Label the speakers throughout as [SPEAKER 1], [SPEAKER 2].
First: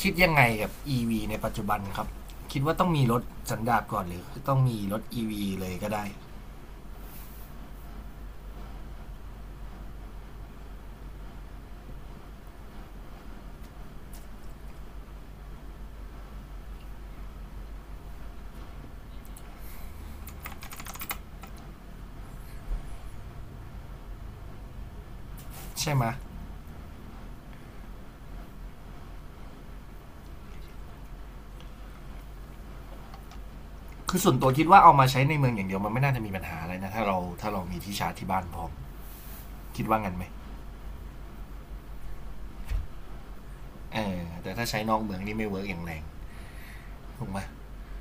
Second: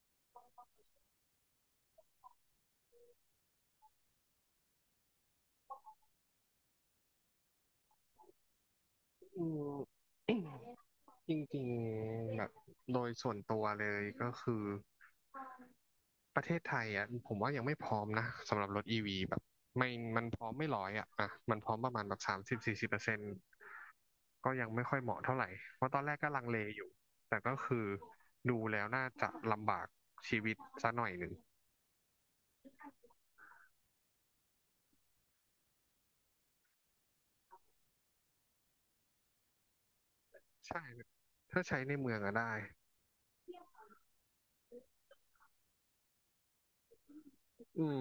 [SPEAKER 1] คิดยังไงกับ EV ในปัจจุบันครับคิดว่าต้องมีรถสันดาปก่อนหรือต้องมีรถ EV เลยก็ได้
[SPEAKER 2] อืม จริงๆแบบโดยส่วนตัวเลยก็คือประเทศไทยอ่ะผมว่ายังไม่พร้อมนะสำหรับรถอีวีแบบไม่มันพร้อมไม่ร้อยอ่ะอ่ะมันพร้อมประมาณแบบ30-40%ก็ยังไม่ค่อยเหมาะเท่าไหร่เพราะ
[SPEAKER 1] ใช่
[SPEAKER 2] ตอ
[SPEAKER 1] ไหม
[SPEAKER 2] นแรกก็ลังเลอยู่แต่ก็คือดูแล้วน่าจะลำบากชีวิตซะหน่อยหนึ่ง
[SPEAKER 1] คือส่วนตัวคิดว่าเอามาใช้ในเมืองอย่างเดียวมันไม่น่าจะมีปัญหาอะไรนะถ้าเรามีที่ชาร์จที่บ้านพร้อมคิดว่างั้นไหม
[SPEAKER 2] ใช่ถ้าใช้ในเมืองอะได้
[SPEAKER 1] เออแต่ถ้าใช้นอกเมืองนี่ไม่เวิร์กอย่างแรงถูกไหม
[SPEAKER 2] อืม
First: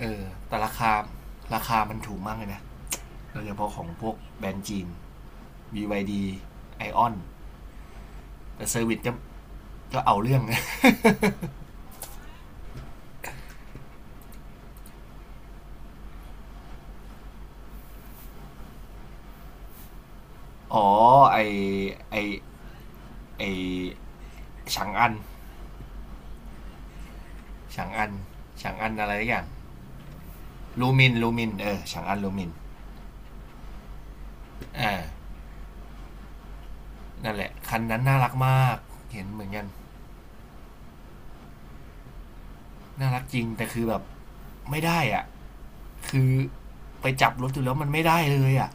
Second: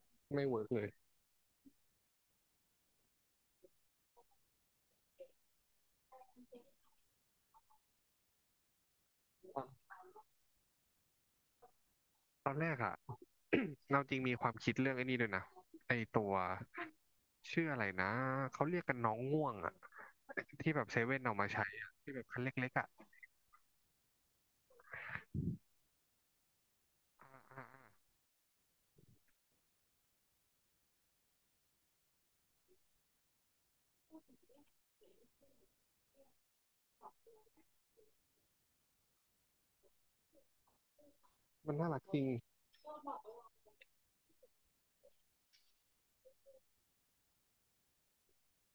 [SPEAKER 1] เออ
[SPEAKER 2] ไม่
[SPEAKER 1] แต่
[SPEAKER 2] เวิร์ก
[SPEAKER 1] รา
[SPEAKER 2] เลย
[SPEAKER 1] คาราคามันถูกมากเลยนะโดยเฉพาะของพวกแบรนด์จีน b ไอออนแต่เซอร์วิสก็เอาเรื่องนะ
[SPEAKER 2] ตอนแรกอะ เราจริงมีความคิดเรื่องไอ้นี่ด้วยนะไอ้ตัวชื่ออะไรนะเขาเรียกกันน้องง่วงอะที่แบ
[SPEAKER 1] อ๋อ
[SPEAKER 2] บเซเว่นเอา
[SPEAKER 1] ไอ
[SPEAKER 2] มาใช้อะที่
[SPEAKER 1] ไอ
[SPEAKER 2] แบบคันเล็กๆอะ
[SPEAKER 1] ไอฉางอัน
[SPEAKER 2] อ่าอ่า
[SPEAKER 1] ฉางอั
[SPEAKER 2] อ่า
[SPEAKER 1] นอะไรอย่างลูมินฉางอันลูมินอ่านั่นแหละคันนั้นน่ารักมากเห็นเหมือนกัน
[SPEAKER 2] มันน่ารักจริง
[SPEAKER 1] น่ารักจริงแต่คือแบบไม่ได้อ่ะคือไปจับรถดูแล้วมันไม่ได้เลยอ่ะ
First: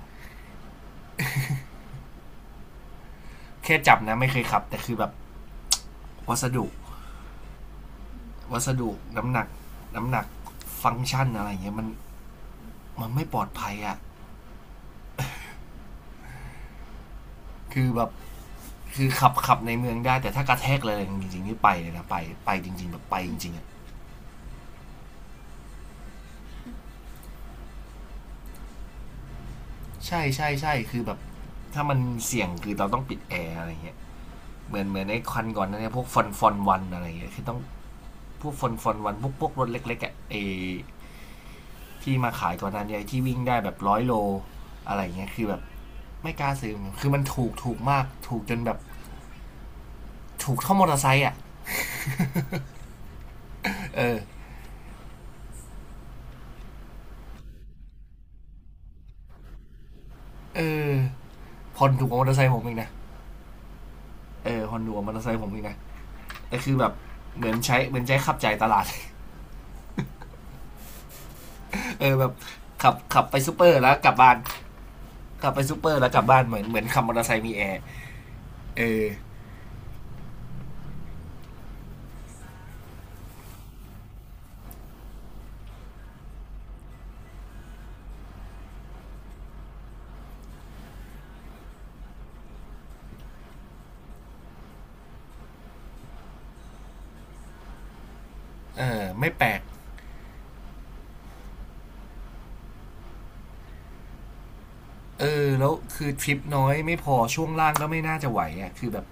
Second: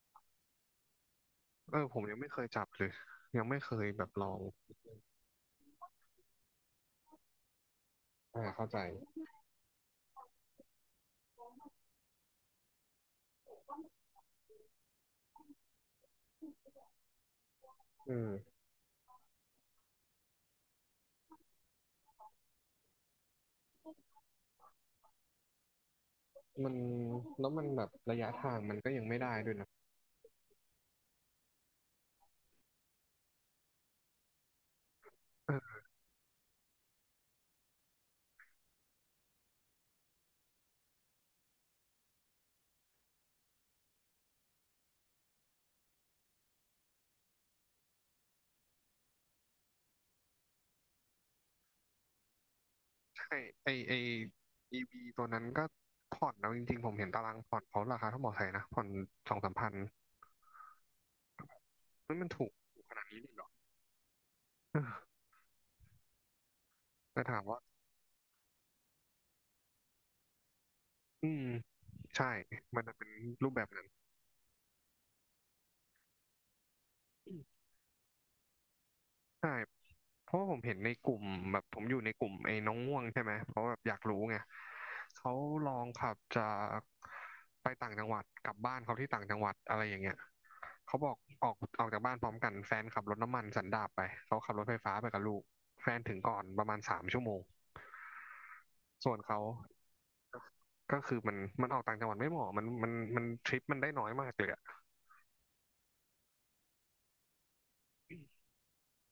[SPEAKER 2] เออผมยังไม่เคยจับเลยยังไม่เค
[SPEAKER 1] แค่
[SPEAKER 2] ย
[SPEAKER 1] จับ
[SPEAKER 2] แบบ
[SPEAKER 1] นะ
[SPEAKER 2] ล
[SPEAKER 1] ไม่
[SPEAKER 2] อ
[SPEAKER 1] เค
[SPEAKER 2] ง
[SPEAKER 1] ยขับแต่คือแบบวัสดุ
[SPEAKER 2] อ่า
[SPEAKER 1] วั
[SPEAKER 2] เข้า
[SPEAKER 1] ส
[SPEAKER 2] ใจ
[SPEAKER 1] ดุน้ำหนักน้ำหนักฟังก์ชันอะไรเงี้ยมันไม่ปลอดภัยอ่ะคือแบบ
[SPEAKER 2] เออ
[SPEAKER 1] คือขับในเมืองได้แต่ถ้ากระแทกอะไรจริงๆนี่ไปเลยนะไปจริงๆแบบไปจริงๆอ่ะ
[SPEAKER 2] มันแล้วมันแบบระยะทางมันก็ยังไม่ได้ด้วยนะ
[SPEAKER 1] ใช่ใช่ใช่คือแบบถ้ามันเสี่ยงคือเราต้องปิดแอร์อะไรเงี้ยเหมือนไอ้ควันก่อนน
[SPEAKER 2] เออ
[SPEAKER 1] นเนี่ยพวกฟอนฟอนวันอะไรเงี้ยคือต้องพวกฟอนฟอนวันพวกรถเล็กๆอ่ะไอ้ที่มาขายก่อนหนั้นเนี่ยที่วิ่งได้แบบร้อยโลอะไรเงี้ยคือแบบไม่กล้าซื้อมคือมันถูกมากถูกจนแบบถูกเท่ามอเตอร์ไซค์อ่ะ
[SPEAKER 2] ใช่ไอ
[SPEAKER 1] เออ
[SPEAKER 2] อีวีตัวนั้นก็ผ่อนเลาจริงๆผมเห็นตารางผ่อนเขาราคาเท่าหมอไทยนะผ่อนสองสามพัน
[SPEAKER 1] เออพอนถูกก
[SPEAKER 2] มั
[SPEAKER 1] ว่า
[SPEAKER 2] น
[SPEAKER 1] มอ
[SPEAKER 2] มัน
[SPEAKER 1] เตอร์ไซ
[SPEAKER 2] ถู
[SPEAKER 1] ค์
[SPEAKER 2] ก
[SPEAKER 1] ผมเอีกนะ
[SPEAKER 2] ขนาดนี้เลยเหรอ
[SPEAKER 1] เออพอ
[SPEAKER 2] เอ
[SPEAKER 1] นถูกกว่ามอเต
[SPEAKER 2] อ
[SPEAKER 1] อร์ไซค์ผมเองนะแต่คือแบบ
[SPEAKER 2] แต่ถา
[SPEAKER 1] เห
[SPEAKER 2] ม
[SPEAKER 1] มือน
[SPEAKER 2] ว่า
[SPEAKER 1] ใช้เหมือนใช้ขับใจตลาด
[SPEAKER 2] อืม
[SPEAKER 1] เออแบบ
[SPEAKER 2] ใช่มัน
[SPEAKER 1] ขั
[SPEAKER 2] จะ
[SPEAKER 1] บ
[SPEAKER 2] เป็น
[SPEAKER 1] ขับไป
[SPEAKER 2] รู
[SPEAKER 1] ซู
[SPEAKER 2] ป
[SPEAKER 1] เป
[SPEAKER 2] แบ
[SPEAKER 1] อ
[SPEAKER 2] บ
[SPEAKER 1] ร์
[SPEAKER 2] นั้น
[SPEAKER 1] แล้วกลับบ้าน กลับไปซูเปอร์แล้วกลับบ้านเหมือนขับมอเตอร์ไซค์มีแอร์เออ
[SPEAKER 2] ใช่เพราะว่าผมเห็นในกลุ่มแบบผมอยู่ในกลุ่มไอ้น้องง่วงใช่ไหมเพราะแบบอยากรู้ไงเขาลองขับจากไปต่างจังหวัดกลับบ้านเขาที่ต่างจังหวัดอะไรอย่างเงี้ยเขาบอกออกจากบ้านพร้อมกันแฟนขับรถน้ำมันสันดาปไปเขาขับรถไฟฟ้าไปกับลูกแฟนถึงก่อนประมาณ3 ชั่วโมง
[SPEAKER 1] เออ
[SPEAKER 2] ส่วน
[SPEAKER 1] ไม่
[SPEAKER 2] เขา
[SPEAKER 1] แปลก
[SPEAKER 2] ก็คือมันออกต่างจังหวัดไม่เหมาะมันทริปมันได้น้อยมากเลยอะ
[SPEAKER 1] เออแล้วคือทริปน้อยไม่พอช่วงล่างก็ไม่น่าจะไหวอ่ะคือแบบ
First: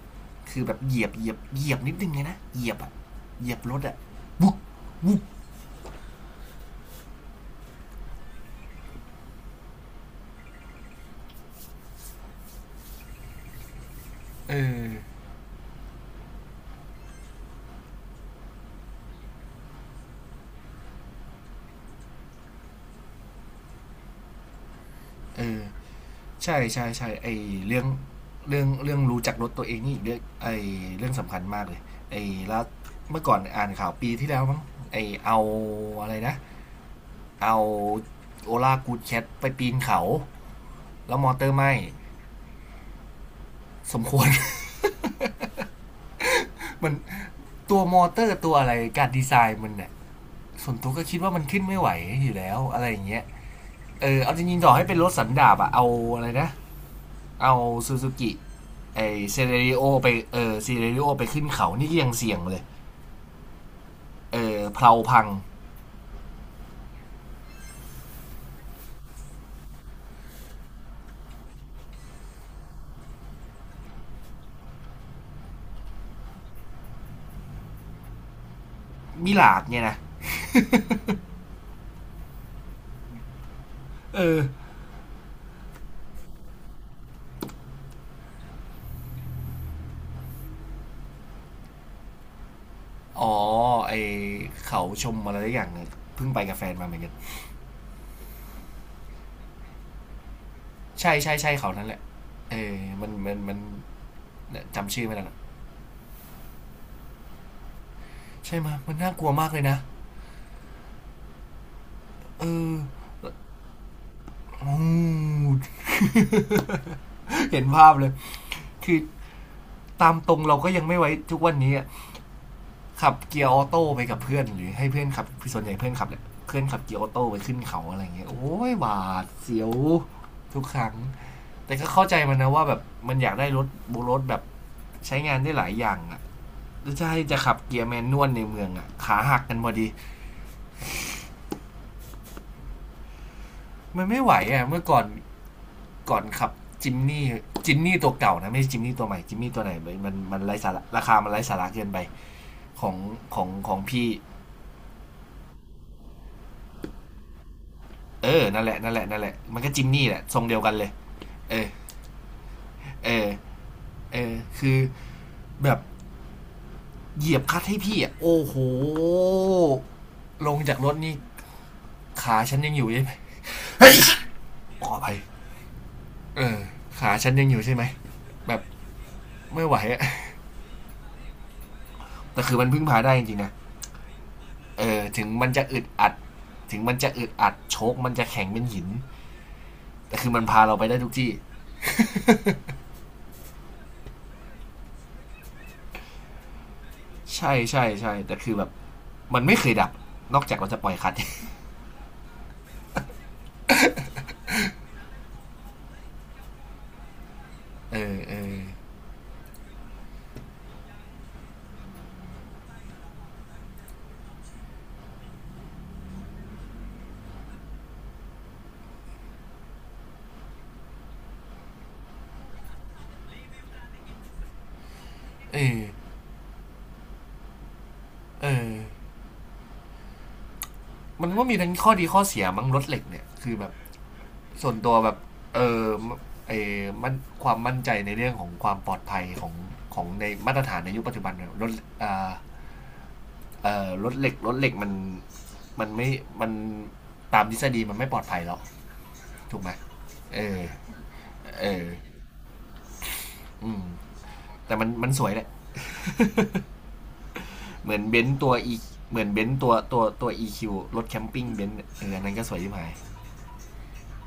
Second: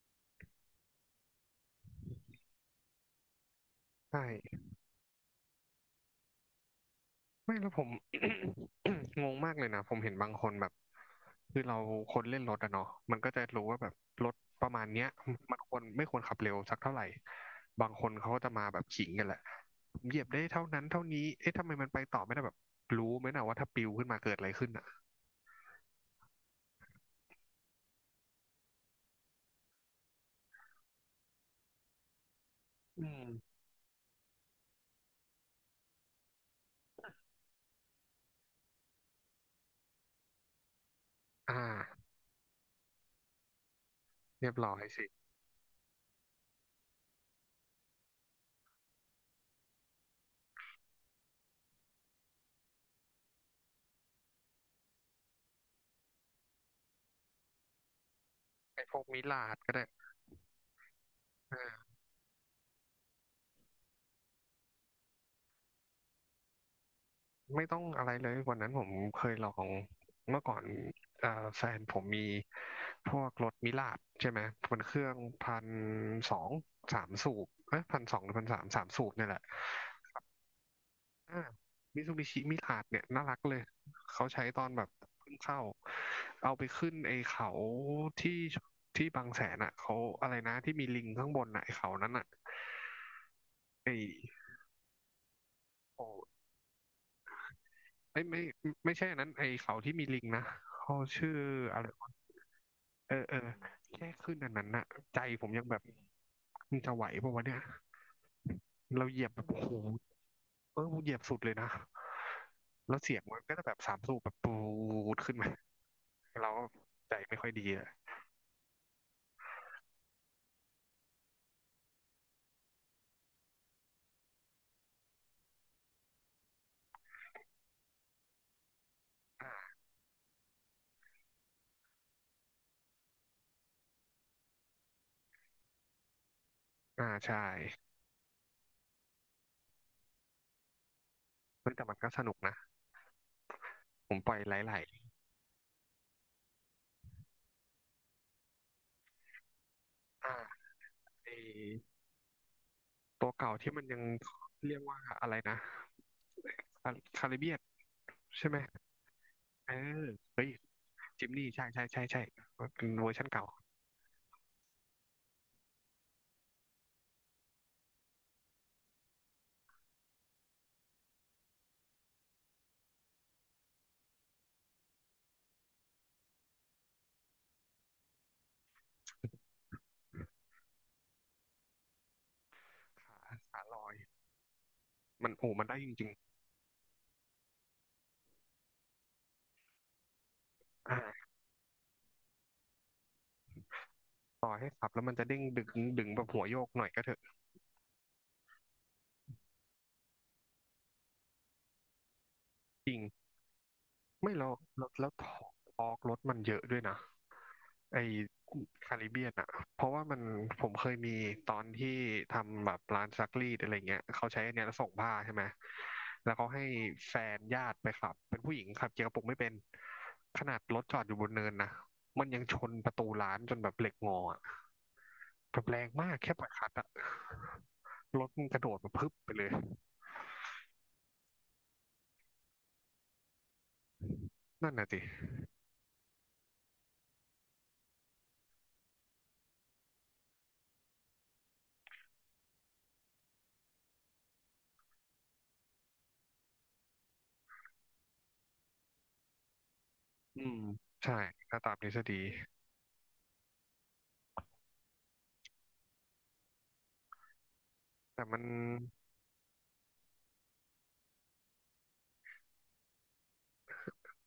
[SPEAKER 1] คือแบบเหยียบเหยียบเหยียบนิดนึงเลยนะเหยียบอ่ะเหยียบรถอ่ะบุ๊บ
[SPEAKER 2] ใช่
[SPEAKER 1] บุ๊บ
[SPEAKER 2] ไม่แล้วผม งงมากเลยนะผมเห็นบางคนแบบคือเราคนเล่นรถอะเนาะมันก็จะรู้ว่าแบบรถ
[SPEAKER 1] เอ
[SPEAKER 2] ประมาณ
[SPEAKER 1] อ
[SPEAKER 2] เนี้ยมันควรไม่ควรขับเร็วสักเท่าไหร่บางคนเขาก็จะมาแบบขิงกันแหละเหยียบได้เท่านั้นเท่านี้เอ๊ะทำไมมันไปต่อไม่ได้แบบรู้ไหมนะว่าถ้าปิวขึ้นมาเกิดอะไรขึ้นอะ
[SPEAKER 1] เออใช่ใช่ใช่ไอเรื่องเรื่องรู้จักรถตัวเองนี่อเรื่องไอเรื่องสำคัญมากเลยไอแล้ว
[SPEAKER 2] อื
[SPEAKER 1] เมื่อ
[SPEAKER 2] ม
[SPEAKER 1] ก่อนอ่านข่าวปีที่แล้วมั้งไอเอาอะไรนะเอาโอลากูดแคทไปปีนเขา แล้วมอเตอ
[SPEAKER 2] อ่
[SPEAKER 1] ร์ไม่
[SPEAKER 2] า
[SPEAKER 1] สมควร
[SPEAKER 2] เรียบร้อยสิ
[SPEAKER 1] มันตัวมอเตอร์ตัวอะไรการดีไซน์มันเนี่ยส่วนตัวก็คิดว่ามันขึ้นไม่ไหวอยู่แล้วอะไรอย่างเงี้ยเออเอาจริงๆต่อให้เป็นรถสันดาบอะเอาอะไรนะเอาซูซูกิ
[SPEAKER 2] ไอ้พ
[SPEAKER 1] ไอ
[SPEAKER 2] วกมิ
[SPEAKER 1] เซ
[SPEAKER 2] ลา
[SPEAKER 1] เร
[SPEAKER 2] ดก็
[SPEAKER 1] ริโอ
[SPEAKER 2] ได้
[SPEAKER 1] ไปเออเซเรริโอไปขึ้นเขานี่ก็ยังเสี่ยงเลยเออเพลาพัง
[SPEAKER 2] ไม่ต้องอะไรเลยวันนั้นผมเคยลองเมื่อก่อนแฟนผมมีพวกรถมิลาดใช่ไหมเป็นเครื่องพันสองสามสูบเอ้ยพันสองหรือพันสามสามสูบเนี่ย
[SPEAKER 1] มิ
[SPEAKER 2] แหละ
[SPEAKER 1] ลาดเนี่ยนะ
[SPEAKER 2] อ่ามิซูบิชิมิลาดเนี่ยน่ารักเลย
[SPEAKER 1] เอ
[SPEAKER 2] เขา
[SPEAKER 1] อ
[SPEAKER 2] ใช้ตอนแบบเพิ่งเข้าเอาไปขึ้นไอ้เขาที่ที่บางแสนอ่ะเขาอะไรนะที่มีลิงข้างบนอ่ะไอ้เขานั้นอ่ะ
[SPEAKER 1] อ๋อ
[SPEAKER 2] ไอ
[SPEAKER 1] ไอ
[SPEAKER 2] ้
[SPEAKER 1] เขาชมอะไรอย่างเนี่ย
[SPEAKER 2] โอ้
[SPEAKER 1] เพิ่งไปกับแฟนมาเหมือนกัน
[SPEAKER 2] ไอ้ยไม่ไม่ใช่อันนั้นไอ้เขาที่มีลิงนะเขา
[SPEAKER 1] ใช่ใช่
[SPEAKER 2] ชื่อ
[SPEAKER 1] ใช่เขา
[SPEAKER 2] อะ
[SPEAKER 1] นั่น
[SPEAKER 2] ไร
[SPEAKER 1] แหละเออมัน
[SPEAKER 2] เออ
[SPEAKER 1] มั
[SPEAKER 2] เอ
[SPEAKER 1] น
[SPEAKER 2] อ
[SPEAKER 1] มัน
[SPEAKER 2] แค่ขึ้นอันนั้นน่ะ
[SPEAKER 1] จำชื่อไม่
[SPEAKER 2] ใจ
[SPEAKER 1] ได้ละ
[SPEAKER 2] ผมยังแบบมึงจะไหวปะววะเนี่ย
[SPEAKER 1] ใช่ไหมมัน
[SPEAKER 2] เรา
[SPEAKER 1] น่า
[SPEAKER 2] เห
[SPEAKER 1] ก
[SPEAKER 2] ยี
[SPEAKER 1] ลั
[SPEAKER 2] ย
[SPEAKER 1] ว
[SPEAKER 2] บแบ
[SPEAKER 1] มา
[SPEAKER 2] บ
[SPEAKER 1] กเล
[SPEAKER 2] โอ้
[SPEAKER 1] ย
[SPEAKER 2] โห
[SPEAKER 1] นะ
[SPEAKER 2] เออเหยียบสุดเลยนะ
[SPEAKER 1] เออ
[SPEAKER 2] แล้วเสียงมันก็จะแบบสามสูบแบบปูดขึ้นมาเราก็ใจไม่ค่อย
[SPEAKER 1] เห็
[SPEAKER 2] ดี
[SPEAKER 1] น
[SPEAKER 2] เล
[SPEAKER 1] ภา
[SPEAKER 2] ย
[SPEAKER 1] พเลยคือตามตรงเราก็ยังไม่ไว้ทุกวันนี้อะขับเกียร์ออโต้ไปกับเพื่อนหรือให้เพื่อนขับส่วนใหญ่เพื่อนขับแหละเพื่อนขับเกียร์ออโต้ไปขึ้นเขาอะไรเงี้ยโอ้ยหวาดเสีย
[SPEAKER 2] อ่า
[SPEAKER 1] วทุกครั้ง แต่ก็เข้าใจมันนะว่าแบบมันอยากได้รถโบรถแบบใช้งานได้หลายอย่างอ่ะแล้ว
[SPEAKER 2] อ่า
[SPEAKER 1] จะให้
[SPEAKER 2] ใช่
[SPEAKER 1] จะขับเกียร์แมนนวลในเมืองอ่ะขาหักกันพอดี
[SPEAKER 2] เฮ้ยแต่มันก็สนุกนะ
[SPEAKER 1] มัน
[SPEAKER 2] ผม
[SPEAKER 1] ไม่
[SPEAKER 2] ป
[SPEAKER 1] ไหว
[SPEAKER 2] ล่อยไหล
[SPEAKER 1] อ่ะเมื่อก่อน ก่อนขับจิมนี่จิมนี่ตัวเก่านะไม่ใช่จิมนี่ตัวใหม่จิมนี่ตัวไหนมัน
[SPEAKER 2] ๆอ่า
[SPEAKER 1] มันัไร้สาระราคามั
[SPEAKER 2] ไอ
[SPEAKER 1] นไร้สาระเกินไปของ
[SPEAKER 2] ตัว
[SPEAKER 1] ของ
[SPEAKER 2] เก่า
[SPEAKER 1] ข
[SPEAKER 2] ที่
[SPEAKER 1] อง
[SPEAKER 2] มันยัง
[SPEAKER 1] พี่
[SPEAKER 2] เรียกว่าอะไรนะคาริเบียน
[SPEAKER 1] เออ
[SPEAKER 2] ใช่ไหม
[SPEAKER 1] นั่นแหละนั่นแหละนั่นแหละมันก็
[SPEAKER 2] เอ
[SPEAKER 1] จิมนี่
[SPEAKER 2] อ
[SPEAKER 1] แหละทรง
[SPEAKER 2] เฮ้ย
[SPEAKER 1] เดียวกันเลย
[SPEAKER 2] จิมนี่
[SPEAKER 1] เอ
[SPEAKER 2] ใช่
[SPEAKER 1] อ
[SPEAKER 2] ใช่ใช่ใช่เป็นเว
[SPEAKER 1] เอ
[SPEAKER 2] อร์ชั
[SPEAKER 1] อ
[SPEAKER 2] นเก่า
[SPEAKER 1] เออคือแบบเหยียบคัดให้พี่อ่ะโอ้โหลงจากรถนี่ขาฉันยังอยู่ใช่ไหมขออภัยเออขาฉันยังอยู่ใช่ไหมแบบไม่ไหวอะแต่คือมันพึ่งพาได้จ
[SPEAKER 2] ขา
[SPEAKER 1] ริงๆนะ
[SPEAKER 2] ขาลอย
[SPEAKER 1] เออ
[SPEAKER 2] มันโอ้มันได้จริง
[SPEAKER 1] ถึงมันจะอึดอัดโชคมันจะแข็งเป็นหิน แต่คือมันพาเราไป
[SPEAKER 2] ๆ
[SPEAKER 1] ได้
[SPEAKER 2] อ่า
[SPEAKER 1] ทุกที่
[SPEAKER 2] ต่อให้ขับแล้วมันจะเด้งดึงแบบหัวโยกหน่อยก็เถอะ
[SPEAKER 1] ใช่ใช่ใช่แต่คือแบบมันไม่เคยดับ นอกจากเราจะปล่อยคัด
[SPEAKER 2] จริง ไม่แล้วแล้วทอกทอกรถมันเยอะด้วยนะ
[SPEAKER 1] เอ
[SPEAKER 2] ไอ
[SPEAKER 1] อเออ
[SPEAKER 2] คาริเบียนอ่ะเพราะว่ามันผมเคยมีตอนที่ทำแบบร้านซักรีดอะไรเงี้ยเขาใช้อันเนี้ยแล้วส่งผ้าใช่ไหมแล้วเขาให้แฟนญาติไปขับเป็นผู้หญิงขับเกียร์กระปุกไม่เป็นขนาดรถจอดอยู่บนเนินนะมันยังชนประตูร้านจนแบบเหล็กงออะแบ
[SPEAKER 1] เอ
[SPEAKER 2] บแร
[SPEAKER 1] อ
[SPEAKER 2] งมากแค่ปล่อยคลัดอะรถมั
[SPEAKER 1] เอ
[SPEAKER 2] นกระโด
[SPEAKER 1] อ
[SPEAKER 2] ดมาพึบไปเลย
[SPEAKER 1] มันก็มีทั้งข้อดีข้อเสียมั้งรถเหล็กเนี่ยคือแบบส่
[SPEAKER 2] นั่
[SPEAKER 1] ว
[SPEAKER 2] น
[SPEAKER 1] น
[SPEAKER 2] น่ะ
[SPEAKER 1] ตัว
[SPEAKER 2] สิ
[SPEAKER 1] แบบเออเอมันความมั่นใจในเรื่องของความปลอดภัยของของในมาตรฐานในยุคปัจจุบันเนี่ยรถอ่ารถเหล็กมันมันไม่มันตามทฤษฎีมันไม่ปลอดภัยแล้ว ถูกไหมเอ
[SPEAKER 2] อื
[SPEAKER 1] อ
[SPEAKER 2] มใช่ถ้า
[SPEAKER 1] เอ
[SPEAKER 2] ตาม
[SPEAKER 1] อ
[SPEAKER 2] ทฤษฎี
[SPEAKER 1] อืม แต่มันสวยแหละเหมือนเบ
[SPEAKER 2] แต่
[SPEAKER 1] นซ์
[SPEAKER 2] มัน
[SPEAKER 1] ตัวอีเหมือนเบนซ์ตัว EQ รถแคมปิ้งเบนซ์เน่อออันนั้นก็สวยที่หมาย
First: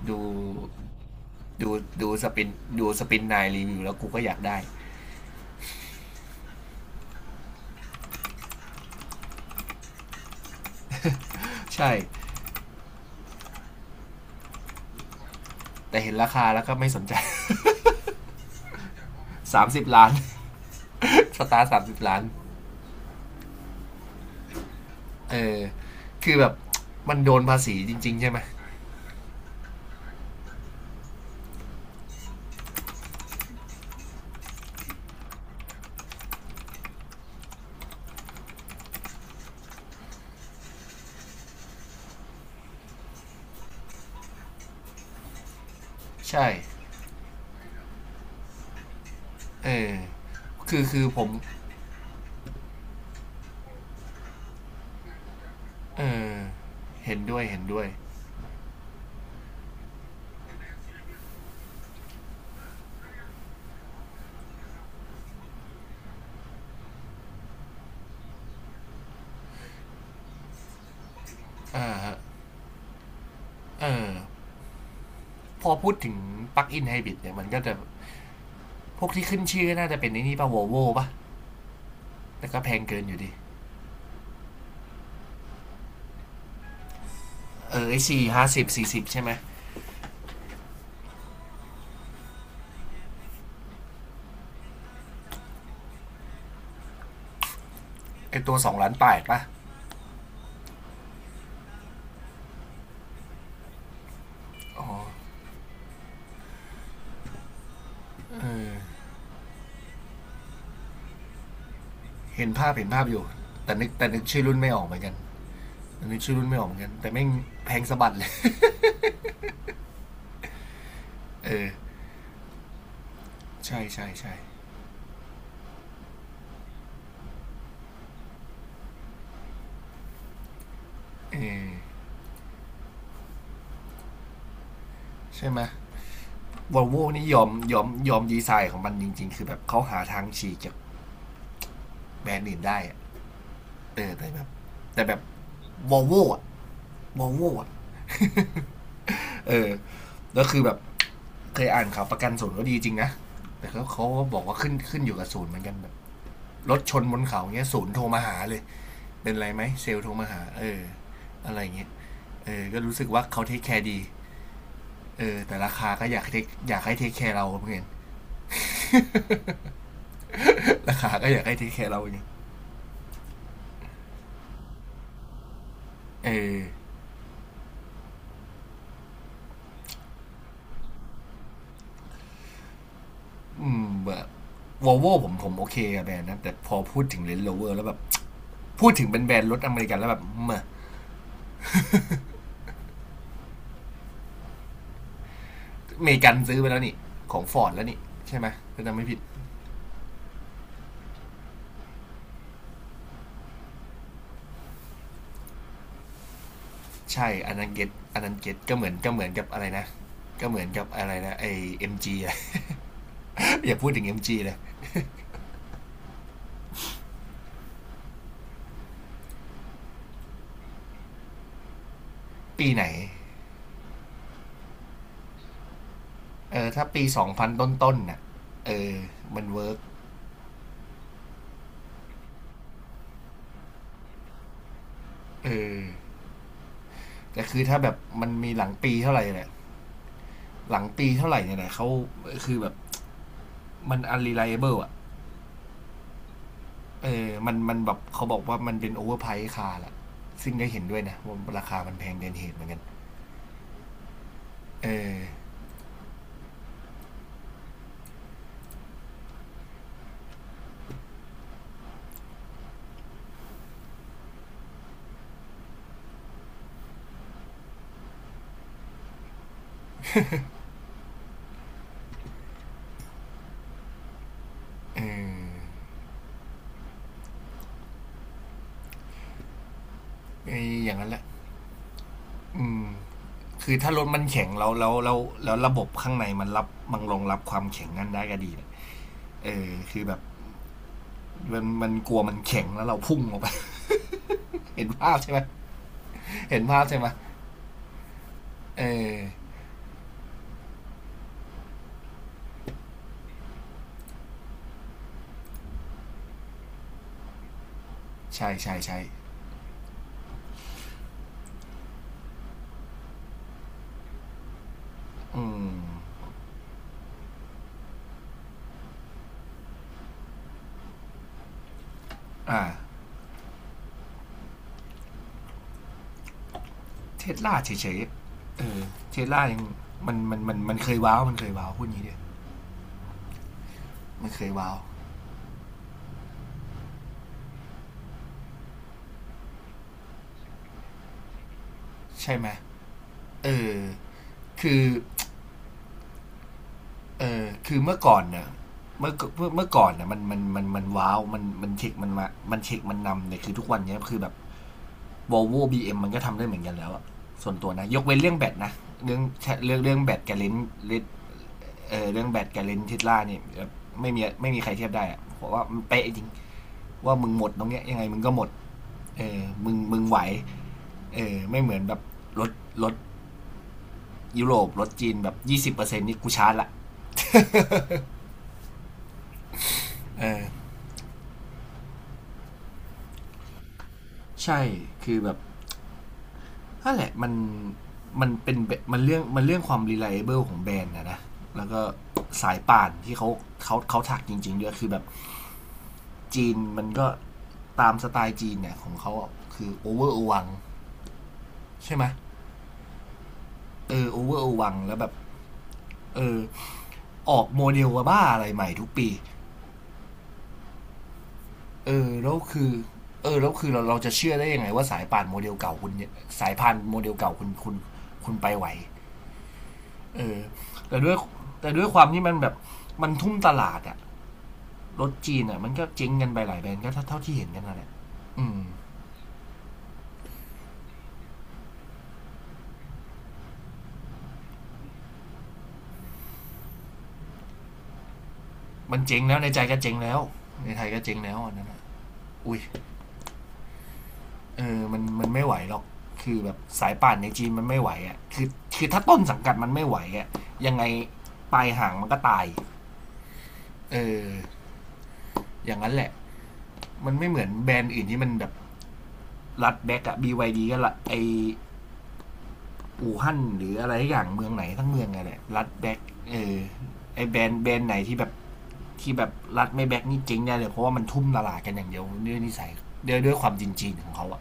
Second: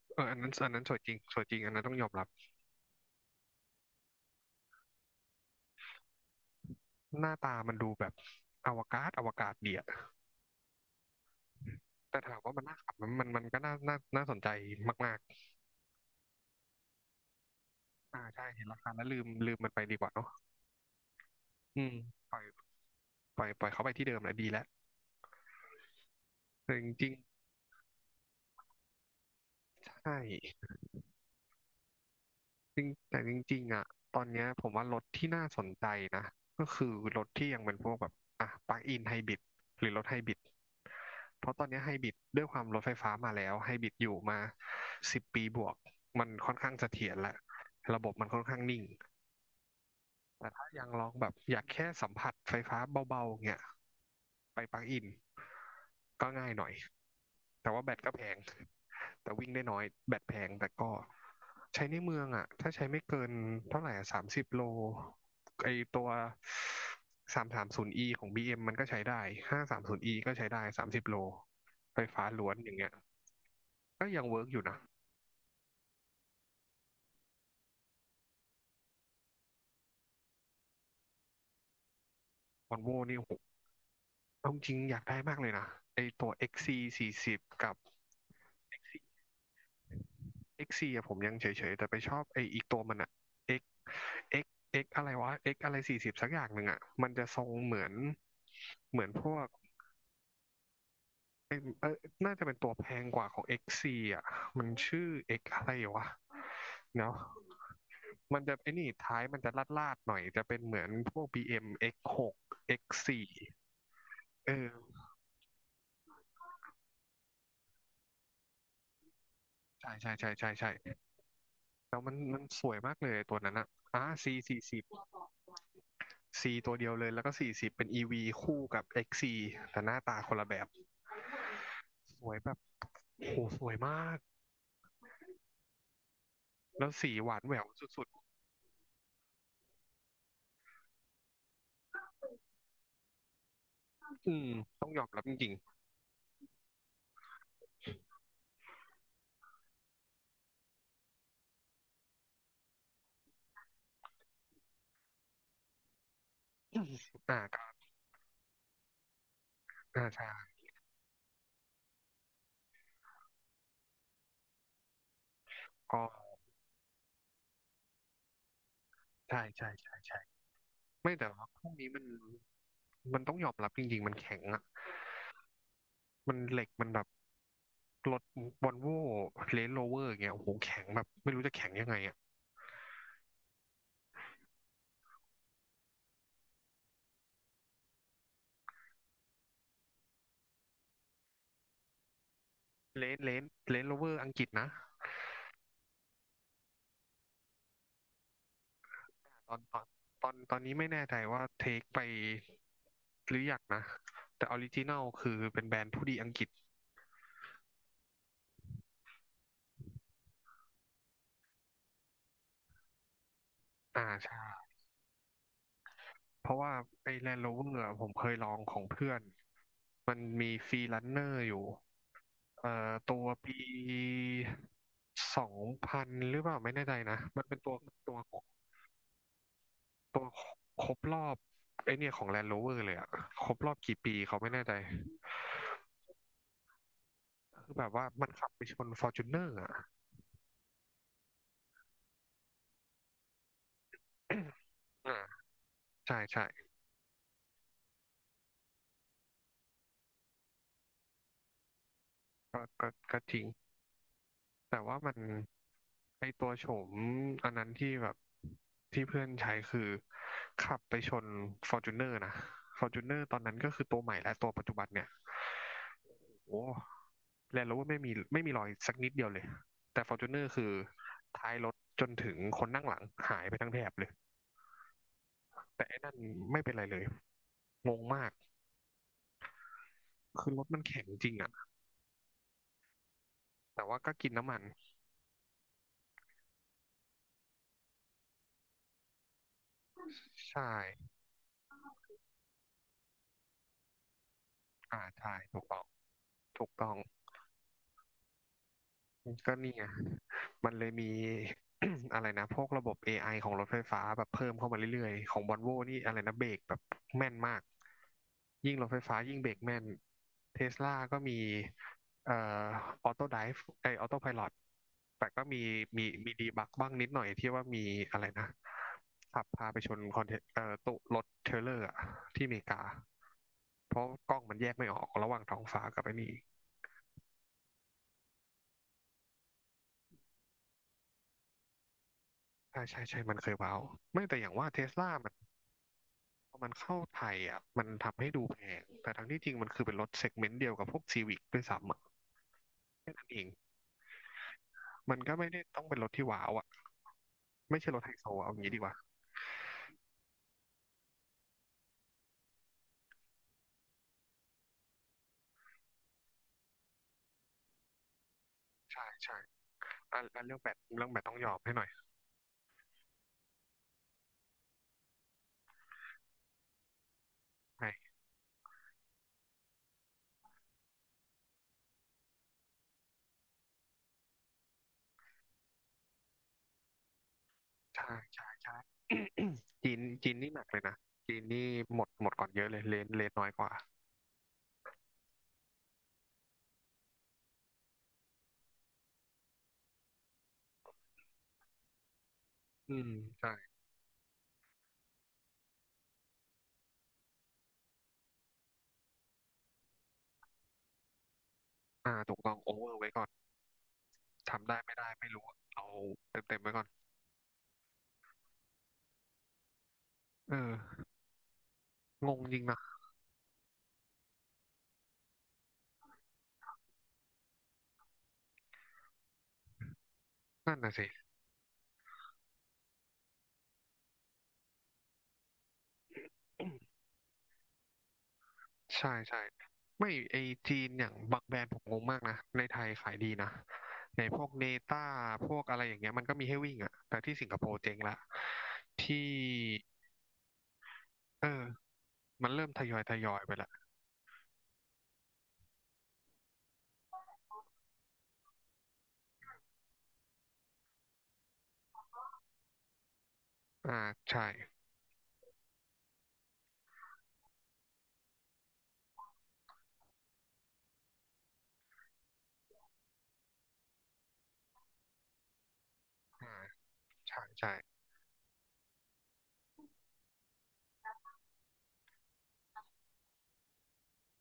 [SPEAKER 1] ดู
[SPEAKER 2] เอออันนั้นอันนั้นสวยจริงสวยจริง
[SPEAKER 1] ดู
[SPEAKER 2] อันนั้นต้องยอ
[SPEAKER 1] ดู
[SPEAKER 2] มรั
[SPEAKER 1] ส
[SPEAKER 2] บ
[SPEAKER 1] ปินดูสปินนายรีวิวแล้วกูก็อยากได้
[SPEAKER 2] หน้าตามันดูแบบอวกาศอวกาศเดียด
[SPEAKER 1] ใช่
[SPEAKER 2] แต่ถามว่ามันน่าขับมันก็น่าน่าน่าสนใจมาก
[SPEAKER 1] แต่เห็นราคาแล้วก็ไม่สนใจ
[SPEAKER 2] ๆอ่าใช่เห็นราคาแล้วลืมลืมมันไป
[SPEAKER 1] 30
[SPEAKER 2] ดีก
[SPEAKER 1] ล้าน
[SPEAKER 2] ว่าเนาะ
[SPEAKER 1] สตาร์สาม
[SPEAKER 2] อื
[SPEAKER 1] สิ
[SPEAKER 2] ม
[SPEAKER 1] บล้าน
[SPEAKER 2] ปล่อยปล่อยเขาไปที่เดิมแหละดีแล้ว
[SPEAKER 1] เออ คือแบบ
[SPEAKER 2] แต่จริง
[SPEAKER 1] มันโดนภาษีจริงๆใช่ไหม
[SPEAKER 2] ๆใช่ จริงแต่จริงๆอ่ะตอนเนี้ยผมว่ารถที่น่าสนใจนะก็คือรถที่ยังเป็นพวกแบบอ่ะปลั๊กอินไฮบริดหรือรถไฮบริดเพราะตอนเนี้ไฮบริดด้วยความรถไฟฟ้ามาแล้วไฮบริดอยู่มา10 ปีบวกมัน
[SPEAKER 1] ใช่
[SPEAKER 2] ค่อนข้างเสถียรและระบบมันค่อนข้างนิ่ง
[SPEAKER 1] เออ
[SPEAKER 2] แต่ถ้า
[SPEAKER 1] คือ
[SPEAKER 2] ยัง
[SPEAKER 1] คื
[SPEAKER 2] ล
[SPEAKER 1] อ
[SPEAKER 2] อง
[SPEAKER 1] ผ
[SPEAKER 2] แบ
[SPEAKER 1] ม
[SPEAKER 2] บอยากแค่สัมผัสไฟฟ้าเบาๆเงี้ยไปปลั๊กอิน
[SPEAKER 1] เอ
[SPEAKER 2] ก็
[SPEAKER 1] อ
[SPEAKER 2] ง่ายหน่อย
[SPEAKER 1] เห็นด้วยเห็น
[SPEAKER 2] แต่
[SPEAKER 1] ด้ว
[SPEAKER 2] ว่า
[SPEAKER 1] ย
[SPEAKER 2] แบตก็แพง แต่วิ่งได้น้อยแบตแพงแต่ก็ใช้ในเมืองอ่ะถ้าใช้ไม่เกินเท่าไหร่สามสิบโลไอตัว330 e ของบีเอ็มมันก็ใช้ได้530 e ก็ใช้ได้30 โลไฟฟ้าล้วนอย่างเงี้ย
[SPEAKER 1] เอ
[SPEAKER 2] ก็
[SPEAKER 1] อ
[SPEAKER 2] ยังเวิร์กอยู่นะ
[SPEAKER 1] พอพูดถึงปลั๊กอินไฮบริดเนี่ยมันก็จะพวกที่ขึ้นชื่อน่าจะเป็นในนี่ป่ะ v o l v o ป่ะแต่ก็แพ
[SPEAKER 2] วอ
[SPEAKER 1] ง
[SPEAKER 2] นโว
[SPEAKER 1] เกินอ
[SPEAKER 2] นี่
[SPEAKER 1] ยู่
[SPEAKER 2] โอ้
[SPEAKER 1] ดี
[SPEAKER 2] โหเอาจริงอยากได้มากเลยนะไอตัว XC สี่สิบกั
[SPEAKER 1] เอ
[SPEAKER 2] บ
[SPEAKER 1] อไอซีห้าสิบสี่สิบใช่ไหม
[SPEAKER 2] X สี่ะผมยังเฉยๆแต่ไปชอบไออีกตัวมันอะ X X X อะไรวะ X อะไร40สักอย่างหนึ่งอะมันจะทรงเหมือน
[SPEAKER 1] ไอตัวสองล้าน
[SPEAKER 2] เหมื
[SPEAKER 1] แป
[SPEAKER 2] อน
[SPEAKER 1] ด
[SPEAKER 2] พว
[SPEAKER 1] ป่ะ
[SPEAKER 2] กเอ้ยเอยน่าจะเป็นตัวแพงกว่าของ X สี่อะมันชื่อ X อะไรวะเนาะมันจะไอนี่ท้ายมันจะลาดลาดหน่อยจะเป็นเหมือนพวก BM X หก
[SPEAKER 1] เห็นภาพ
[SPEAKER 2] X
[SPEAKER 1] เห็นภาพอยู่
[SPEAKER 2] สี่
[SPEAKER 1] แต่นึกชื่อ
[SPEAKER 2] เอ
[SPEAKER 1] รุ่นไม่ออกเหมื
[SPEAKER 2] อ
[SPEAKER 1] อนกัน แต่นึกชื่อรุ่นไม่ออกเหมือนกันแต่แม่งแพงสะบัดเลย
[SPEAKER 2] ใช่ใช่ใช่ใช่ใช่
[SPEAKER 1] เออ
[SPEAKER 2] แล้วมันสวยมากเลยตัวนั้นอะ
[SPEAKER 1] ใช่
[SPEAKER 2] อ่า
[SPEAKER 1] ใช่
[SPEAKER 2] C
[SPEAKER 1] ใช่
[SPEAKER 2] สี่สิบ C ตัวเดียวเลยแล้วก็40เป็น EV คู่กับ XC แต่หน้าตาคนละแบบ
[SPEAKER 1] เออ
[SPEAKER 2] สวยแบบโหสวยมาก
[SPEAKER 1] ใช่ไหม v o l
[SPEAKER 2] แล้ว
[SPEAKER 1] v o
[SPEAKER 2] สี
[SPEAKER 1] นี่
[SPEAKER 2] ห
[SPEAKER 1] ย
[SPEAKER 2] วาน
[SPEAKER 1] อม
[SPEAKER 2] แหวว
[SPEAKER 1] ยอม
[SPEAKER 2] สุด
[SPEAKER 1] ยอมดีไซน์ของมันจริงๆคือแบบเขาหาทางฉีกจากแบรนด์อื่นได้เออ
[SPEAKER 2] ๆ
[SPEAKER 1] แต่
[SPEAKER 2] อื
[SPEAKER 1] แบบ
[SPEAKER 2] มต้องย
[SPEAKER 1] แต่
[SPEAKER 2] อม
[SPEAKER 1] แบบ
[SPEAKER 2] รับจริง
[SPEAKER 1] Volvo อะ Volvo อะเออแล้วคือแบบ เคยอ่านข่าวประกันศูนย์ก็ดีจริงนะ แต่เขาเขาบอกว่าขึ้นขึ้นอยู่กับศูนย์เหมือนกันแบบร
[SPEAKER 2] ๆอ
[SPEAKER 1] ถชนบน
[SPEAKER 2] ่า
[SPEAKER 1] เขา
[SPEAKER 2] ก็
[SPEAKER 1] เงี้ยศูนย์โทรมาหาเลยเป็นไรไหมเซล
[SPEAKER 2] อ่า
[SPEAKER 1] โทรมา
[SPEAKER 2] ใช่
[SPEAKER 1] หาเอออะไรเงี้ยเออก็รู้สึกว่าเขาเทคแคร์ดีเออแต่ราคา
[SPEAKER 2] ก็
[SPEAKER 1] ก็อยากเทคอยากให้เทคแคร์เราเหมือนกัน
[SPEAKER 2] ใช่ใช่ใช่ใช่
[SPEAKER 1] ราคา
[SPEAKER 2] ไม่
[SPEAKER 1] ก็
[SPEAKER 2] แต่
[SPEAKER 1] อยาก
[SPEAKER 2] ว่า
[SPEAKER 1] ให้เท
[SPEAKER 2] พว
[SPEAKER 1] ค
[SPEAKER 2] ก
[SPEAKER 1] แค
[SPEAKER 2] นี้
[SPEAKER 1] ร์เรา
[SPEAKER 2] มัน
[SPEAKER 1] อย่างเงี้ย
[SPEAKER 2] มันต้องยอมรับจริงๆมันแข็งอ่ะ
[SPEAKER 1] เอ
[SPEAKER 2] มัน
[SPEAKER 1] อ
[SPEAKER 2] เหล็กมันแบบรถวอลโว่เลนโรเวอร์เงี้ยโอ้โหแข็งแบบไม่รู้จะแข็งยังไงอ่ะ
[SPEAKER 1] แบบวอลโวผมโอเคกับแบรนด์นะแต่พอพูดถึงเลนโรเวอร์แล้วแบบพูดถึงเป็นแบรนด์รถอเมริกันแล้วแบบเม
[SPEAKER 2] เลนเลนเลนโรเวอร์อังกฤษนะ
[SPEAKER 1] อเมริกันซื้อไปแล้วนี่ของฟอร์ดแล้วนี่ใช่ไหมถ้าจำไม่ผิด
[SPEAKER 2] ตอนตอนตอนนี้ไม่แน่ใจว่าเทคไปหรือยังนะ แต่ออริจินัลคือเป็นแบรนด์ผู้ดีอังกฤษ
[SPEAKER 1] ใช่ อันนั้นเก็ตอันนั้นเก็ตก็เหมือนก็เหมือนกับอะไรนะ ก็เหมือนกับอะไรนะ ไอเอ็มจีอะ อย่าพูดถึง
[SPEAKER 2] อ่า
[SPEAKER 1] เอ็มจี
[SPEAKER 2] ใช่
[SPEAKER 1] เลย
[SPEAKER 2] เพราะว่าไอ้ Land Rover อะผมเคยลองของเพื่อน มันมีฟรีลันเนอร์อยู่
[SPEAKER 1] ปีไหน
[SPEAKER 2] ตัวปี2000หรือเป
[SPEAKER 1] เอ
[SPEAKER 2] ล่า
[SPEAKER 1] อ
[SPEAKER 2] ไม่
[SPEAKER 1] ถ้า
[SPEAKER 2] แน่ใจ
[SPEAKER 1] ปี
[SPEAKER 2] นะ
[SPEAKER 1] สอง
[SPEAKER 2] มั
[SPEAKER 1] พั
[SPEAKER 2] น
[SPEAKER 1] น
[SPEAKER 2] เป็น
[SPEAKER 1] ต้
[SPEAKER 2] ตัว
[SPEAKER 1] นๆ
[SPEAKER 2] ตัว
[SPEAKER 1] น่ะเออมันเวิร์ก
[SPEAKER 2] ตัวครบรอบไอเนี่ยของ Land Rover เลยอะครบรอบกี่ปีเขาไม่แน่ใจ
[SPEAKER 1] เออแต่คือ
[SPEAKER 2] คือ
[SPEAKER 1] ถ้า
[SPEAKER 2] แบ
[SPEAKER 1] แบ
[SPEAKER 2] บ
[SPEAKER 1] บ
[SPEAKER 2] ว่า
[SPEAKER 1] มั
[SPEAKER 2] มั
[SPEAKER 1] น
[SPEAKER 2] นขั
[SPEAKER 1] มี
[SPEAKER 2] บ
[SPEAKER 1] ห
[SPEAKER 2] ไป
[SPEAKER 1] ลัง
[SPEAKER 2] ชน
[SPEAKER 1] ปีเท่าไหร่เนี่ย
[SPEAKER 2] Fortuner อะ
[SPEAKER 1] หลังปีเท่าไหร่เนี่ยนะเขาคือแบบมัน unreliable อ่ะ
[SPEAKER 2] อ่า ใช่ใช่
[SPEAKER 1] มันมันแบบเขาบอกว่ามันเป็น overprice คาร์ละ ซึ่งได้เห็นด้วยนะว่าราคามันแพงเกินเหตุเห
[SPEAKER 2] ก็
[SPEAKER 1] มือนกัน
[SPEAKER 2] ก็ก็จริงแต่
[SPEAKER 1] เอ
[SPEAKER 2] ว่ามัน
[SPEAKER 1] อ
[SPEAKER 2] ไอตัวโฉมอันนั้นที่แบบที่เพื่อนใช้คือขับไปชนฟอร์จูเนอร์นะฟอร์จูเนอร์ตอนนั้นก็คือตัวใหม่และตัวปัจจุบันเนี่ย โอ้แลนด์โรเวอร์ไม่มีไม่มีรอยสักนิดเดียวเลย แต่ฟอร์จูเนอร์คือท้ายรถจนถึงคนนั่งหลังหายไปทั้งแถบเลย
[SPEAKER 1] เออ
[SPEAKER 2] แต่ไอ้นั่นไม่เป็นไรเลย งงมาก คื
[SPEAKER 1] อ
[SPEAKER 2] อรถมัน
[SPEAKER 1] อย่าง
[SPEAKER 2] แข็ง
[SPEAKER 1] นั้นแหละ
[SPEAKER 2] จริงอะ
[SPEAKER 1] อืม คือ
[SPEAKER 2] แต่
[SPEAKER 1] ถ้า
[SPEAKER 2] ว่า
[SPEAKER 1] รถ
[SPEAKER 2] ก็
[SPEAKER 1] มัน
[SPEAKER 2] กิน
[SPEAKER 1] แข็ง
[SPEAKER 2] น้ำมัน
[SPEAKER 1] แล้วแล้วระบบข้างในมันรับมันรองรับความแข็งนั้นได้ก็ดีนเออคือแบบ
[SPEAKER 2] ใช่
[SPEAKER 1] มันกลัวมันแข็งแล้วเราพุ่งออกไป เห็น
[SPEAKER 2] อ่า
[SPEAKER 1] ภาพใช่
[SPEAKER 2] ใช่
[SPEAKER 1] ไหม
[SPEAKER 2] ถูกต้อง
[SPEAKER 1] เห็น
[SPEAKER 2] ถูก
[SPEAKER 1] ภาพ
[SPEAKER 2] ต้อง
[SPEAKER 1] ใช่ไหมเออ
[SPEAKER 2] ก็นี่ไงมันเลยมี อะไรนะพวกระบบ AI ของรถไฟฟ้าแบบเพิ่มเข้ามาเรื่อยๆ ของวอลโวนี่อะไรนะเบรกแบบแม่นมาก
[SPEAKER 1] ใช่ใช่
[SPEAKER 2] ยิ่งรถ
[SPEAKER 1] ใช่
[SPEAKER 2] ไฟฟ้ายิ่งเบรกแม่นเทสลาก็มีเอ่อออโต้ไดฟ์ไอออโต้ไพลอตแต่ก็
[SPEAKER 1] อื
[SPEAKER 2] มี
[SPEAKER 1] ม
[SPEAKER 2] มีมีดีบักบ้างนิดหน่อยที่ว่ามีอะไรนะขับพาไปชนคอนเทตุรถเทรลเลอร์อะที่อเม
[SPEAKER 1] อ่า
[SPEAKER 2] ริกา เพราะกล้องมันแยกไม่ออกระหว่างท้องฟ้ากับไอ้นี่
[SPEAKER 1] เทสลาเฉยๆเทสลายังมันเคยว้าวมันเคยว้าวพูดงี้เดียว
[SPEAKER 2] ใช่ใช่ใช่มันเคยว้าวไม่
[SPEAKER 1] มัน
[SPEAKER 2] แต่
[SPEAKER 1] เค
[SPEAKER 2] อ
[SPEAKER 1] ย
[SPEAKER 2] ย่างว่า
[SPEAKER 1] ว้าว
[SPEAKER 2] เทสลามันพอมันเข้าไทยอ่ะมันทำให้ดูแพงแต่ทั้งที่จริงมันคือเป็นรถเซกเมนต์เดียวกับพวกซีวิกด้วยซ้ำอ่ะ
[SPEAKER 1] ใช่ไหม
[SPEAKER 2] แค่นั้นเอง
[SPEAKER 1] เออคือ
[SPEAKER 2] มันก็ไม่ได้ต้องเป็นรถที่ว้าวอ่ะ
[SPEAKER 1] เออคือ
[SPEAKER 2] ไม่ใช่
[SPEAKER 1] เมื่
[SPEAKER 2] ร
[SPEAKER 1] อ
[SPEAKER 2] ถไฮ
[SPEAKER 1] ก่อน
[SPEAKER 2] โซ
[SPEAKER 1] เนี่ย
[SPEAKER 2] อะเอาอย่างนี้ดีกว่า
[SPEAKER 1] เมื่อกเมื่อก่อนเนี่ยมันว้าวมันมันเทคมันมามันเทคมันนำเนี่ยคือทุกวันเนี้ยคือแบบ Volvo บีเอ็มมันก็ทำได้เหมือนกันแล้ว ส่วนตัวนะ ยกเว้นเรื่องแบตนะ
[SPEAKER 2] ใช่
[SPEAKER 1] เรื่อง
[SPEAKER 2] ใช่
[SPEAKER 1] เรื่องแบ
[SPEAKER 2] อั
[SPEAKER 1] ต
[SPEAKER 2] น
[SPEAKER 1] กับ
[SPEAKER 2] อั
[SPEAKER 1] เล
[SPEAKER 2] น
[SPEAKER 1] น
[SPEAKER 2] เรื่อง
[SPEAKER 1] ส์
[SPEAKER 2] แบต
[SPEAKER 1] เน
[SPEAKER 2] เรื่องแบตต้องยอมให้หน่อย
[SPEAKER 1] เออเรื่องแบตกับเลนส์ทิสลาเนี่ยไม่มีไม่มีใครเทียบได้อะเพราะว่ามันเป๊ะจริงว่ามึงหมดตรงเนี้ยยังไง
[SPEAKER 2] ใช่
[SPEAKER 1] มึงก็หมดเออมึงไหวเออไม่เหมือนแบบรถรถยุโรปรถจีนแบบ20%นี่กูชาร์จละ
[SPEAKER 2] ใช่ใช่ใช่ จีน
[SPEAKER 1] เอ
[SPEAKER 2] จีน
[SPEAKER 1] อ
[SPEAKER 2] นี่หนักเลยนะจีนนี่หมดก่อนเยอะเลยเลนเลนน้อยกว่า
[SPEAKER 1] ใช่ คือแบบนั่นแหละมันมันเป็นมันเรื่องมันเรื่องความ reliable ของแบรนด์นะนะ แล้วก็สายป่าน
[SPEAKER 2] อืม
[SPEAKER 1] ที่เขา
[SPEAKER 2] ใช่
[SPEAKER 1] เขาถักจริงๆด้วยคือแบบ จีนมันก็ตามสไตล์จีนเนี่ยของเขาคือโอเวอร์อวังใช่ไหม
[SPEAKER 2] อ่าถูกต้องโอเวอร์ไว้ก่อน
[SPEAKER 1] เออโอเวอร์อ
[SPEAKER 2] ทำ
[SPEAKER 1] วัง
[SPEAKER 2] ได้ไม่
[SPEAKER 1] แล้วแบ
[SPEAKER 2] ได้
[SPEAKER 1] บ
[SPEAKER 2] ไม่รู้อะเอา
[SPEAKER 1] เออ
[SPEAKER 2] เต็มไว้ก่อน
[SPEAKER 1] ออกโมเดลว่าบ้าอะไรใหม่ทุกปี
[SPEAKER 2] เออ
[SPEAKER 1] เออ
[SPEAKER 2] ง
[SPEAKER 1] แล้ว
[SPEAKER 2] งจริ
[SPEAKER 1] คื
[SPEAKER 2] ง
[SPEAKER 1] อ
[SPEAKER 2] นะ
[SPEAKER 1] เออแล้วคือเราจะเชื่อได้ยังไงว่าสายป่านโมเดลเก่าคุณเนี่ยสายพานโมเดลเก่าคุณคุณไปไหวเออ
[SPEAKER 2] นั่นน่ะ
[SPEAKER 1] แต่
[SPEAKER 2] สิ
[SPEAKER 1] ด้วยแต่ด้วยความที่มันแบบมันทุ่มตลาดอะรถจีนอะมันก็เจ๊งกันไปหลายแบรนด์ก็เท่าที่เห็นกันนั่นแหละอืม
[SPEAKER 2] ใช่ใช่ไม่ไอจีนอย่างบางแบรนด์ผมงงมากนะในไทยขายดีนะในพวกเนต้าพวกอะไรอย่างเงี้ยมันก็มีให้วิ่งอะแต่ที่สิงคโปร์เจ๊งละ
[SPEAKER 1] มันเจ๊ง
[SPEAKER 2] ที่
[SPEAKER 1] แล้วในใจก็เจ๊งแล้วในไทยก็เจ๊งแล้ว
[SPEAKER 2] เอ
[SPEAKER 1] อัน
[SPEAKER 2] อ
[SPEAKER 1] นั้นแหละ
[SPEAKER 2] มัน
[SPEAKER 1] อุ้ย
[SPEAKER 2] เริ่มทยอยไปละ
[SPEAKER 1] เออมันมันไม่ไหวหรอกคือแบบสายป่านในจีนมันไม่ไหวอ่ะคือคือถ้าต้นสังกัดมันไม่ไหวอ่ะยังไงปลายหางมันก็ตายเอ
[SPEAKER 2] อ่า
[SPEAKER 1] อ
[SPEAKER 2] ใช่
[SPEAKER 1] อย่างนั้นแหละ มันไม่เหมือนแบรนด์อื่นที่มันแบบรัดแบ็กอะ BYD ก็ละไออู่ฮั่นหรืออะไรอย่างเมืองไหนทั้งเมืองไงแหละรัดแบ็กเอ
[SPEAKER 2] อ่า
[SPEAKER 1] อไอแบ
[SPEAKER 2] ใช่
[SPEAKER 1] รนด์แบ
[SPEAKER 2] ใช่
[SPEAKER 1] รนด์ไหนที่แบบที่แบบรัดไม่แบ็กนี่เจ๊งได้เลยเพราะว่ามันทุ่มตลาดกันอย่างเดียวด้วยนิสัยด้วยความจริงๆของเขาอะ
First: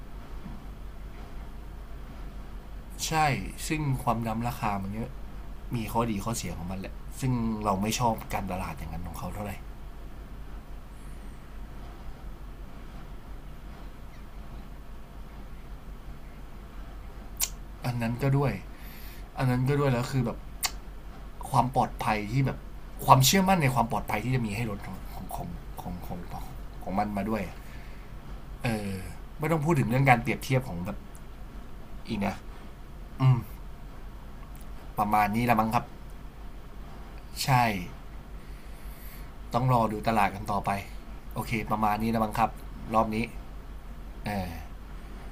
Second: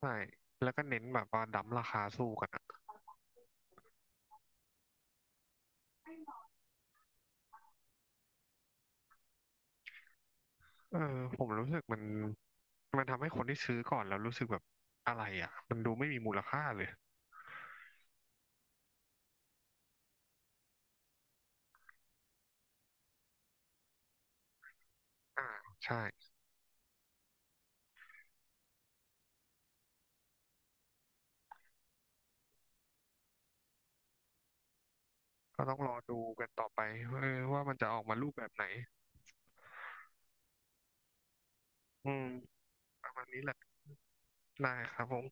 [SPEAKER 2] ใช่แล้วก็เน้นแบบว่าดั้มราคาสู้กันอะ
[SPEAKER 1] ใช่ ซึ่งความดำราคามันเยอะมีข้อดีข้อเสียของมันแหละซึ่งเราไม่ชอบการตลาดอย่างนั้นของเขาเท่าไหร่
[SPEAKER 2] เออผมรู้สึกมันทำให้คนที่ซื้อก่อนแล้วรู้สึกแบบอะไรอะมันดูไม่มีมูลค่าเลย
[SPEAKER 1] อันนั้นก็ด้วยอันนั้นก็ด้วยแล้วคือแบบความปลอดภัยที่แบบความเชื่อมั่นในความปลอดภัยที่จะมีให้รถของของข
[SPEAKER 2] อ่า
[SPEAKER 1] องของ
[SPEAKER 2] ใช่
[SPEAKER 1] ของของของมันมาด้วย เออไม่ต้องพูดถึงเรื่องการเปรียบเทียบของแบบอีกนะอืม ประมาณนี้ละ
[SPEAKER 2] ก็
[SPEAKER 1] มั้ง
[SPEAKER 2] ต้
[SPEAKER 1] ค
[SPEAKER 2] อง
[SPEAKER 1] รับ
[SPEAKER 2] รอดูกันต่อไปเออว่า
[SPEAKER 1] ใช่
[SPEAKER 2] มันจะออกมารูปแบบไหน
[SPEAKER 1] ต้องรอดูตลาดกันต่อไปโอเคประมาณ
[SPEAKER 2] อื
[SPEAKER 1] นี้ละ
[SPEAKER 2] ม
[SPEAKER 1] มั้งครับรอ
[SPEAKER 2] ป
[SPEAKER 1] บ
[SPEAKER 2] ระมา
[SPEAKER 1] นี้
[SPEAKER 2] ณนี้แหละ
[SPEAKER 1] เออ
[SPEAKER 2] ได้ครับผม